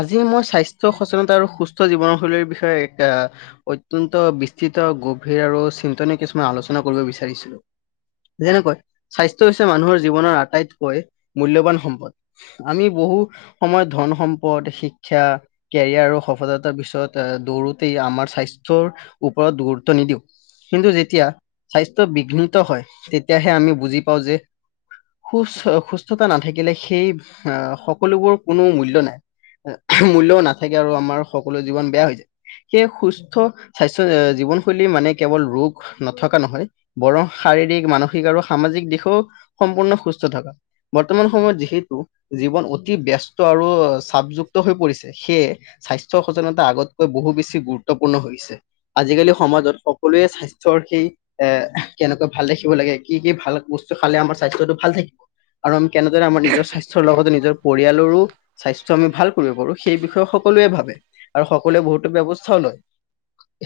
আজি মই স্বাস্থ্য সচেতনতা আৰু সুস্থ জীৱনৰ শৈলীৰ বিষয়ে আ অত্যন্ত বিস্তৃত গভীৰ আৰু চিন্তনীয় কিছুমান আলোচনা কৰিব বিচাৰিছিলোঁ। যেনেকৈ স্বাস্থ্য হৈছে মানুহৰ জীৱনৰ আটাইতকৈ মূল্যৱান সম্পদ। আমি বহু সময়ত ধন, সম্পদ, শিক্ষা কেৰিয়াৰ আৰু সফলতাৰ পিছত দৌৰোতেই আমাৰ স্বাস্থ্যৰ ওপৰত গুৰুত্ব নিদিওঁ। কিন্তু যেতিয়া স্বাস্থ্য বিঘ্নিত হয় তেতিয়াহে আমি বুজি পাওঁ যে সুচ সুস্থতা নাথাকিলে সেই আ সকলোবোৰ কোনো মূল্য নাই। [unintelligible] মূল্য নাথাকে আৰু আমাৰ সকলো জীৱন বেয়া হৈ যায়। সেই সুস্থ স্বাস্থ্য জীৱনশৈলী মানে কেৱল ৰোগ নথকা নহয়। বৰং শাৰীৰিক, মানসিক আৰু সামাজিক দিশও সম্পূৰ্ণ সুস্থ থকা। বৰ্তমান সময়ত যিহেতু জীৱন অতি ব্যস্ত আৰু চাপযুক্ত হৈ পৰিছে। সেয়ে স্বাস্থ্য সজেনতা আগতকৈ বহু বেছি গুৰুত্বপূৰ্ণ হৈছে। আজিকালি সমাজত সকলোৱে স্বাস্থ্যৰ সেই এ কেনেকুৱা ভাল দেখিব লাগে, কি কি ভাল বস্তু খালে আমাৰ স্বাস্থ্যটো ভাল থাকিব। আৰু আমি কেনেদৰে আমাৰ নিজৰ স্বাস্থ্যৰ লগতে নিজৰ পৰিয়ালৰো চ আমি ভাল কৰিব পাৰোঁ সেই বিষয়ে সকলোৱে ভাবে আৰু সকলোৱে বহুতো ব্যৱস্থাও লয়।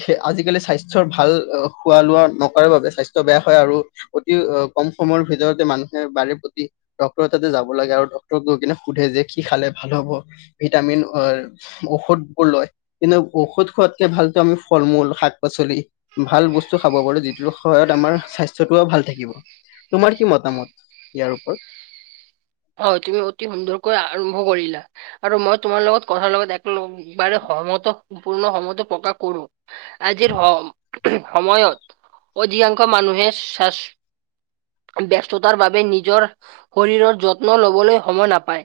সেই আজিকালি স্বাস্থ্যৰ ভাল খোৱা লোৱা নকৰে বাবে স্বাস্থ্য বেয়া হয় আৰু অতি কম সময়ৰ ভিতৰতে মানুহে বাৰে প্ৰতি ডক্তৰ তাতে যাব লাগে আৰু ডক্তৰক গৈ কিনে সুধে যে কি খালে ভাল হ'ব ভিটামিন ঔষধ বোৰ লয়। কিন্তু ঔষধ খোৱাতকে ভালতে আমি ফল-মূল, শাক-পাচলি ভাল বস্তু খাব পাৰোঁ যিটোৰ সহায়ত আমাৰ স্বাস্থ্যটোও ভাল থাকিব। তোমাৰ কি মতামত ইয়াৰ ওপৰত? অঁ! তুমি অতি সুন্দৰকৈ আৰম্ভ কৰিলা। আৰু মই তোমাৰ লগত কথাৰ লগত এক লকবাৰে সহমত সম্পূৰ্ণ সহমত প্ৰকাশ কৰোঁ। আজিৰ সম সময়ত অধিকাংশ মানুহে চাচ ব্যস্ততাৰ বাবে নিজৰ শৰীৰৰ যত্ন লবলৈ সময় নাপায়।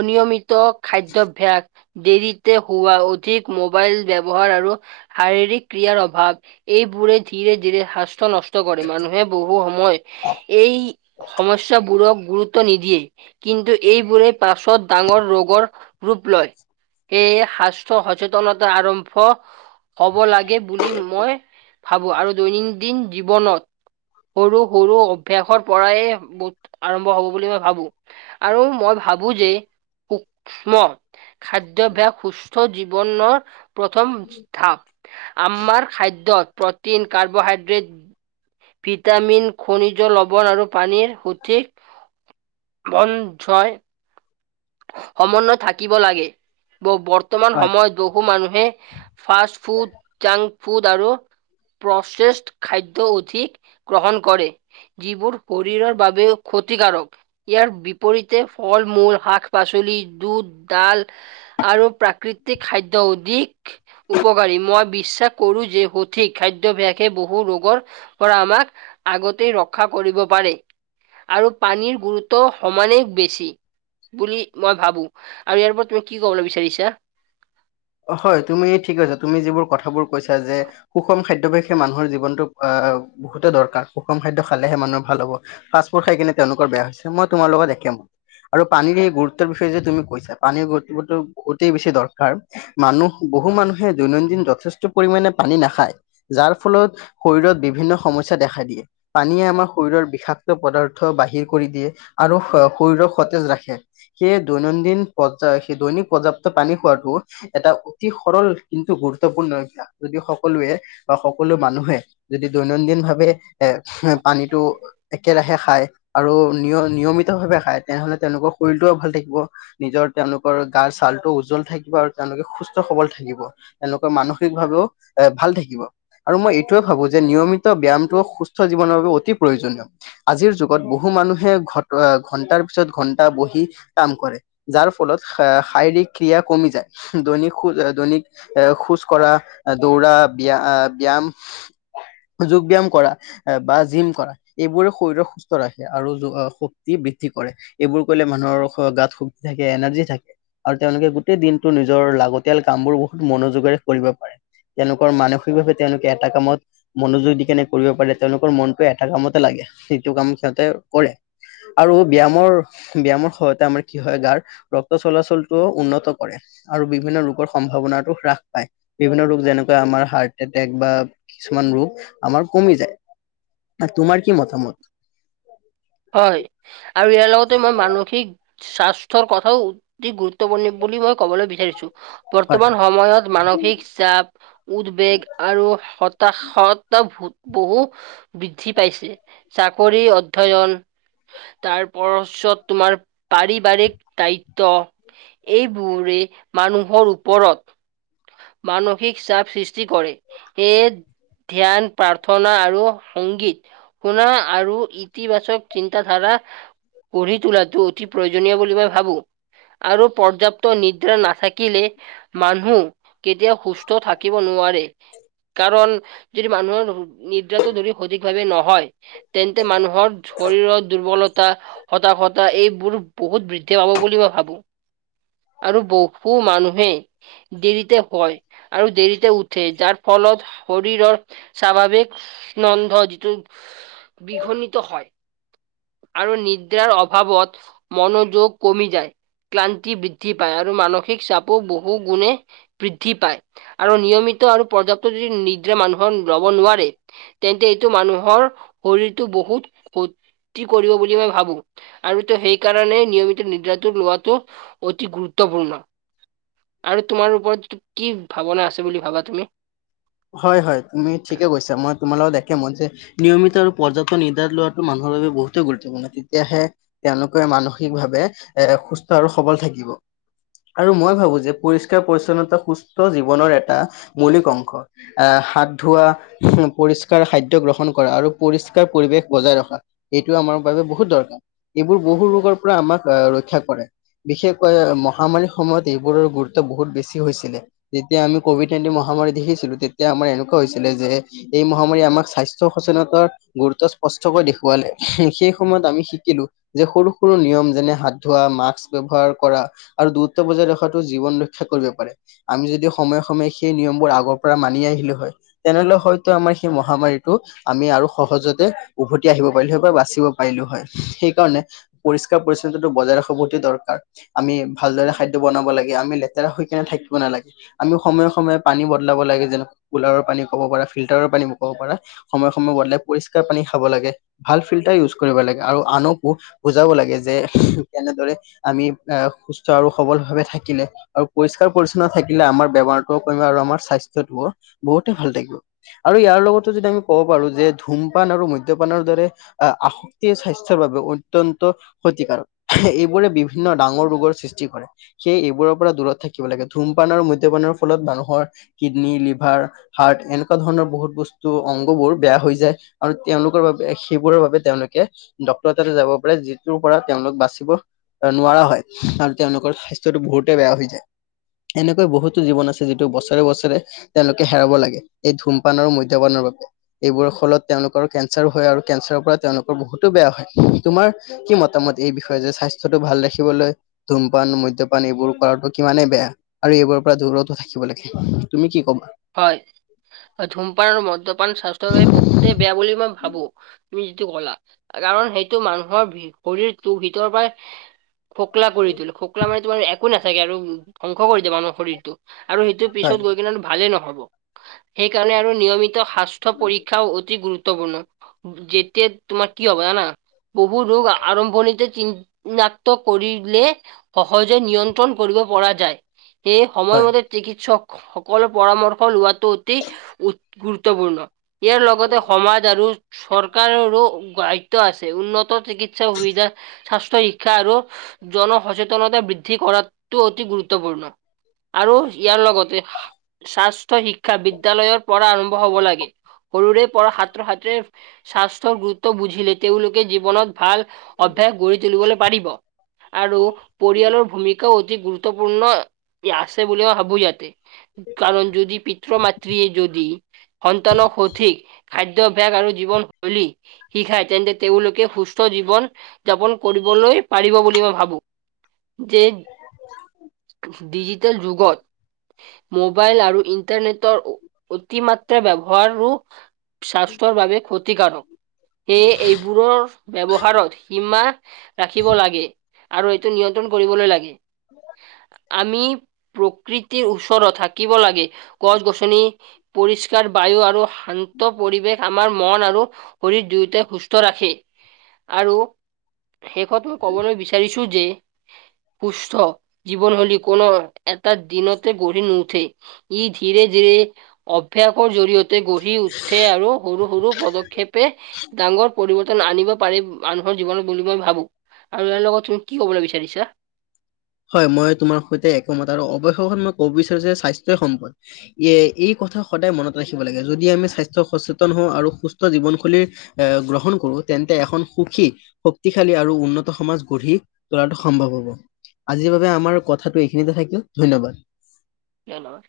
অনিয়মিত [unintelligible] খাদ্য অভ্যাস, দেৰিতে শোৱা, অধিক মোবাইল ব্যৱহাৰ আৰু শাৰীৰিক ক্ৰিয়াৰ অভাৱ এইবোৰে ধীৰে-ধীৰে স্বাস্থ্য নষ্ট অনিষ্ট কৰে। মানুহে বহু সময় এই সমস্যা বোৰক গুৰুত্ব নিদিয়ে কিন্তু এইবোৰে পাছত ডাঙৰ ৰোগৰ ৰূপ লয়। এই সাস্থ্য সচেতনতা আৰম্ভ হ'ব লাগে বুলি মই ভাবোঁ আৰু দৈনন্দিন জীৱনত সৰু সৰু অভ্যাসৰ পৰাই বুধ আৰম্ভ হ'ব বুলি মই ভাবোঁ। আৰু মই ভাবোঁ যে সূক্ষ্ম খাদ্যাভ্যাস সুস্থ জীৱনৰ প্ৰথম থাপ আমাৰ খাদ্যত প্ৰ'টিন, কাৰ্বহাইড্ৰেট ভিটামিন, খনিজ, লৱণ আৰু পানীৰ সঠিক মন জয় সমন্নয় থাকিব লাগে। ব-বৰ্তমান হয় সময়ত বহু মানুহে ফাষ্ট ফুড, জাংক ফুড আৰু প্ৰচেছ খাদ্য অধিক গ্ৰহণ কৰে। যিবোৰ শৰীৰৰ বাবেও ক্ষতিকাৰক, ইয়াৰ বিপৰীতে ফল- মূল শাক পাচলি দুদ, ডাল আৰু প্ৰাকৃতিক খাদ্য অধিক উপকাৰী। মই বিশ্বাস কৰো যে সঠিক খাদ্য বিলাকে বহু ৰোগৰ পৰা আমাক আগতেই ৰক্ষা কৰিব পাৰি। আৰু পানীৰ গুৰুত্ব সমানে বেছি বুলি মই ভাবো। আৰু ইয়াৰ পৰা তুমি কি কবলৈ বিচাৰিছা? অ হয়, তুমি ঠিক কৈছা। তুমি যিবোৰ কথাবোৰ কৈছা যে সুষম খাদ্যভ্যাসে মানুহৰ জীৱনটো আ বহুতে দৰকাৰ। সুষম খাদ্য খালেহে মানুহৰ ভাল হ'ব। ফাষ্টফুড খাই কিনে তেওঁলোকৰ বেয়া হৈছে মই তোমাৰ লগত একেমত। আৰু পানীৰ এই গুৰুত্বৰ বিষয়ে যে তুমি কৈছা পানীৰ গুৰুত্ব বহুতেই বেছি দৰকাৰ মানুহ, বহু মানুহে দৈনন্দিন যথেষ্ট পৰিমানে পানী নাখায় যাৰ ফলত শৰীৰত বিভিন্ন সমস্যা দেখা দিয়ে পানীয়ে আমাৰ শৰীৰৰ বিষাক্ত পদাৰ্থ বাহিৰ কৰি দিয়ে আৰু শৰীৰক সতেজ ৰাখে। সেই দৈনন্দিন পৰ্যা সেই দৈনিক পৰ্যাপ্ত পানী খোৱাটো এটা অতি সৰল কিন্তু গুৰুত্বপূৰ্ণ অভ্যাস। যদি সকলোৱে বা সকলো মানুহে যদি দৈনন্দিন ভাৱে এ পানীটো একেৰাহে খাই আৰু নিয় নিয়মিত ভাৱে খায় তেনেহলে তেওঁলোকৰ শৰীৰটোও ভাল থাকিব নিজৰ তেওঁলোকৰ গাৰ ছাল টো উজ্জ্বল থাকিব আৰু তেওঁলোকে সুস্থ সবল থাকিব। তেওঁলোকৰ মানসিক ভাৱেও এ ভাল থাকিব। আৰু মই এইটোৱে ভাবো যে নিয়মিত ব্যায়ামটো সুস্থ জীৱনৰ বাবে অতি প্ৰয়োজনীয়। আজিৰ যুগত বহু মানুহে ঘ ঘন্টাৰ পিছত ঘন্টা বহি কাম কৰে যাৰ ফলত শাৰীৰিক ক্ৰিয়া কমি যায়। দৈনিক খোজ দৈনিক এ খোজ কঢ়া, দৌৰা, ব্য আহ ব্যায়াম যোগ, ব্যয়াম কৰা বা জিম কৰা এইবোৰে শৰীৰক সুস্থ ৰাখে আৰু শক্তি বৃদ্ধি কৰে। এইবোৰ কৰিলে মানুহৰ গাত শক্তি থাকে এনাৰ্জি থাকে আৰু তেওঁলোকে গোটেই দিন নিজৰ লাগতিয়াল কাম বোৰ বহুত মনোযোগেৰে কৰিব পাৰে। তেওঁলোকৰ মানসিকভাৱে তেওঁলোকে এটা কামত মনোযোগ দি কেনে কৰিব পাৰে, তেওঁলোকৰ এটা কামতে লাগে সেইটো কাম সিহঁতে কৰে। আৰু ব্যায়ামৰ-ব্যায়ামৰ সহায়তে আমাৰ কি হয়, গাৰ ৰক্ত চলাচলটো উন্নত কৰে, আৰু বিভিন্ন ৰোগৰ সম্ভাৱনাটো হ্ৰাস পায়। বিভিন্ন ৰোগ যেনেকুৱা আমাৰ হাৰ্ট এটেক বা কিছুমান ৰোগ আমাৰ কমি যায়। তাত তোমাৰ কি মতামত? হয় আৰু ইয়াৰ লগতে মই মানসিক স্বাস্থ্যৰ কথাও অতি গুৰুত্বপূৰ্ণ বুলি মই কবলৈ বিচাৰিছো। হয়, বৰ্তমান সময়ত মানসিক জাপ, উদ্বেগ আৰু হতাশত ভোগ বহু বৃদ্ধি পাইছে। চাকৰি অধ্যয়ন তাৰপৰছত তোমাৰ পাৰিবাৰিক দায়িত্ব এইবোৰে মানুহৰ ওপৰত মানসিক চাপ সৃষ্টি কৰে। সেইয়ে ধ্যান, প্ৰাৰ্থনা আৰু সংগীত শুনা আৰু ইতিবাচক চিন্তাধাৰা গঢ়ি তোলাটো অতি প্ৰয়োজনীয় বুলি মই ভাবো। আৰু পৰ্যাপ্ত নিদ্ৰা নাথাকিলে মানুহ কেতিয়াও সুস্থ থাকিব নোৱাৰে। কাৰণ যদি মানুহ নিদ্ৰা ধৰি সঠিক ভাৱে নহয়। তেন্তে মানুহৰ দুৰ্বলতা হতাশতা এইবোৰ বহুত বৃদ্ধি পাব বুলি মই ভাবো। আৰু বহু মানুহে দেৰিতে হয় আৰু দেৰিতে উঠে যাৰ ফলত শৰীৰৰ স্বাভাৱিক নন্দ যিটো বিঘনিত হয় আৰু নিদ্ৰাৰ অভাৱত মনোযোগ কমি যায়। ক্লান্তি বৃদ্ধি পায় আৰু মানসিক চাপো বহু গুণে বৃদ্ধি পায়। আৰু নিয়মিত আৰু পৰ্যাপ্ত যদি নিদ্ৰা মানুহৰ ল'ব নোৱাৰে তেন্তে এইটো মানুহৰ শৰীৰটো বহুত ক্ষতি কৰিব বুলি মই ভাবো। আৰুতো সেইকাৰণেই নিয়মিত নিদ্ৰাটো লোৱাটো অতি গুৰুত্বপূৰ্ণ। আৰু তোমাৰ ওপৰত কি ভাৱনা আছে বুলি ভাবা তুমি? হয় হয় তুমি ঠিকে কৈছা মই তোমাৰ লগত একে মই যে নিয়মিত আৰু পৰ্যাপ্ত নিদ্ৰাৰ লোৱাটো মানুহৰ বাবে বহুতেই গুৰুত্বপূৰ্ণ তেতিয়াহে তেওঁলোকে মানসিক ভাৱে এ সুস্থ আৰু সবল থাকিব আৰু মই ভাবো যে পৰিষ্কাৰ পৰিচ্ছন্নতা সুস্থ জীৱনৰ এটা মৌলিক অংশ। হাত ধোৱা পৰিস্কাৰ খাদ্য গ্ৰহণ কৰা আৰু পৰিস্কাৰ পৰিৱেশ বজাই ৰখা। এইটো আমাৰ বাবে বহুত দৰকাৰ এইবোৰ বহু ৰোগৰ পৰা আমাক ৰক্ষা কৰে। বিশেষকৈ মহামাৰীৰ সময়ত এইবোৰৰ গুৰুত্ব বহুত বেছি হৈছিলে। যেতিয়া আমি কভিড নাইনটিন মহামাৰী দেখিছিলো তেতিয়া আমাৰ এনেকুৱা হৈছিলে যে এই মহামাৰী আমাক স্বাস্থ্য সচেতনতাৰ গুৰুত্ব স্পষ্টকৈ দেখুৱালে সেই সময়ত আমি শিকিলোঁ যে সৰু সৰু নিয়ম যেনে হাত ধোৱা মাস্ক ব্যৱহাৰ কৰা আৰু দূৰত্ব বজাই ৰখাটো জীৱন ৰ ৰক্ষা কৰিব পাৰে আমি যদি সময়ে সময়ে সেই নিয়মবোৰ আগৰ পৰা মানি আহিলো হয়। তেনেহলে হয়তো আমাৰ সেই মহামাৰীটো আমি আৰু সহজতে উভতি আহিব পাৰিলো হয় বা বাচিব পাৰিলো হয়। সেইকাৰণে পৰিষ্কাৰ পৰিচ্ছন্নতটো বজাই ৰখা বতো দৰকাৰ আমি ভালদৰে খাদ্য বনাব লাগে আমি লে লেতেৰা হয় কিনে থাকিব নালাগে। আমি সময়ে সময়ে পানী বদলাব লাগে যেনে কুলাৰৰ পানী ক'ব পাৰা ফিল্টাৰৰ ক'ব পাৰা। সময়ে সময়ে বদলাই পৰিষ্কাৰ পানী খাব লাগে। ভাল ফিল্টাৰ ইউজ কৰিব লাগে আৰু আনকো বুজাব লাগে যে কেনেদৰে আমি এ সুস্থ আৰু সবল ভাবে থাকিলে। আৰু পৰিষ্কাৰ পৰিচ্ছন্ন থাকিলে আমাৰ বেমাৰটোও কমিব আৰু আমাৰ স্বাস্থ্যটোও বহুতে ভাল থাকিব। আৰু ইয়াৰ লগতো যদি আমি ক'ব পাৰো যে ধূমপান আৰু মধ্য পানৰ দৰে এই স্বাস্থ্যৰ বাবে অত্যন্ত ক্ষতিকাৰক এইবোৰে বিভিন্ন ডাঙৰ ৰোগৰ সৃষ্টি কৰে। সেইয়েহে এইবোৰৰ পৰা দূৰত থাকিব লাগে ধূমপান আৰু মদ্যপানৰ ফলত মানুহৰ কিডনী, লিভাৰ হাৰ্ট এনেকুৱা ধৰণৰ বহুত বস্তু অংগ বোৰ বেয়া হৈ যায়। আৰু তেওঁলোকৰ বাবে সেইবোৰৰ বাবে তেওঁলোকে ডক্টৰৰ তাতে যাব পাৰে যিটোৰ পৰা তেওঁলোক বাচিব। নোৱাৰা হয়। আৰু তেওঁলোকৰ স্বাস্থ্যটো বহুতেই বেয়া হৈ যায়। এনেকৈ বহুতো জীৱন আছে যিটো বছৰে বছৰে তেওঁলোকে হেৰাব লাগে এই ধূমপান আৰু মধ্যপানৰ বাবে। এইবোৰৰ ফলত তেওঁলোকৰো কেঞ্চাৰো হয় আৰু কেঞ্চাৰৰ পৰা তেওঁলোকৰ বহুতো বেয়া হয়। তোমাৰ কি মতামত এই বিষয়ে, যে স্বাস্থ্যটো ভাল ৰাখিবলৈ ধূমপান মদ্যপান এইবোৰ কৰাটো কিমানে বেয়া আৰু এইবোৰৰ পৰা দূৰত থাকিব লাগে তুমি কিবা? হয় ধূমপান আৰু মদ্যপান স্বাস্থ্যৰ বাবে বহুতে বেয়া বুলি মই ভাবো তুমি যিটো কলা কাৰণ সেইটো মানুহৰ বি শৰীৰটো ভিতৰৰ পৰাই খোকলা কৰি তুলে খোকলা মানে তোমাৰ একো নাথাকে আৰু ধ্বংস কৰি দিয়ে মানুহৰ শৰীৰটো আৰু সেইটো পিছত হয় গৈ কিনে ভালেই নহব সেইকাৰণে আৰু নিয়মিত সাস্থ পৰীক্ষাও অতি গুৰুত্বপূৰ্ণ যেতিয়া তোমাৰ কি হ'ব জানা বহু ৰোগ আ আৰম্ভণিতে চিন নাক্ত কৰিলে সহজে নিয়ন্ত্ৰণ কৰিব পৰা যায় সেই হয় সময়মতে চিকিৎসক সকলৰ পৰামৰ্শ লোৱাটো অতি উ গুৰুত্বপূৰ্ণ ইয়াৰ লগতে সমাজ আৰু চৰকাৰৰো গায়িত্ব আছে, উন্নত চিকিৎসা সুবিধা স্বাস্থ্য শিক্ষা আৰু জনসচেতনতা বৃদ্ধি কৰাটো অতি গুৰুত্বপূৰ্ণ। আৰু ইয়াৰ লগতে স্বাস্থ শিক্ষা বিদ্যয়ালয়ৰ পৰা আৰম্ভ হব লাগে। সৰুৰে পৰা সাত্ৰ সাত্ৰে স্বাস্থ্যৰ গুৰুত্ব বুজিলে তেওঁলোকে জীৱনত ভাল অভ্যাস গঢ়িটোলিবলে পাৰিব আৰু পৰিয়ালৰ ভূমিকাও অতি গুৰুত্ব গুত্বপূৰ্ণ ইআছে বুলি মই ভাবো ইযাতে কাৰণ যদি পিত্ৰ মাতৃয়ে যদি সন্তানক সঠিক খাদ্যভ্যাস আৰু জীৱনশৈলী শিকায় তেন্তে তেওঁলোকে সুস্থ জীৱন যাপন কৰিবলৈ পাৰিব বুলি মই ভাবো। যেদ ডিজিটেল যুগত মোবাইল আৰু ইন ইণ্টাৰনেটৰ অ অতিমাত্ৰা ব্যৱহাৰো স্বাস্থ্যৰ বাবে ক্ষতিকাৰক। সেয়ে, এইবোৰৰ ব্যৱহাৰত সীমা ৰাখিব লাগে, আৰু এইটো নিয়ন্ত্ৰণ কৰিবলৈ লাগে। আমি প্ৰকৃতিৰ ওচৰত থাকিব লাগে। গছ গছনি পৰিষ্কাৰ বায়ু আৰু শান্ত পৰিৱেশ আমাৰ মন আৰু শৰীৰ দুয়োটাই সুস্থ ৰাখি আৰু শেষত, মই কবলৈ বিচাৰিছো যে সুস্থ জীৱন হৈলী কোনো এটা দিনতে গঢ়ি নু উঠে ঈদ ধীৰে ধীৰে অভ্যাসৰ জৰিয়তে গঢ়ি উঠে আৰু সৰু সৰু পদক্ষেপে ডাঙৰ পৰিৱৰ্তন আনিব পাৰি মানুহৰ জীৱনত বুলি মই ভাবো। আৰু ইয়াৰ লগত তুমি কি কবলৈ বিচাৰিছা। হয়, মই তোমাৰ সৈতে একোমত, আৰু অৱশেষত মই ক'ব বিচাৰো যে স্বাস্থ্যয় সম্পদ। এ, এই কথা সদায় মনত ৰাখিব লাগে। যদি আমি স্বাস্থ্য সচেতন হওঁ আৰু সুস্থ জীৱনশৈলীৰ এ, গ্ৰহণ কৰো তেন্তে এখন সুখী শক্তিশালী আৰু উন্নত সমাজ গঢ়ি তোলাটো সম্ভৱ হব। আজিৰ বাবে আমাৰ কথাটো এইখিনিতে থাকিল ধন্যবাদ। কিহল লাওৰা?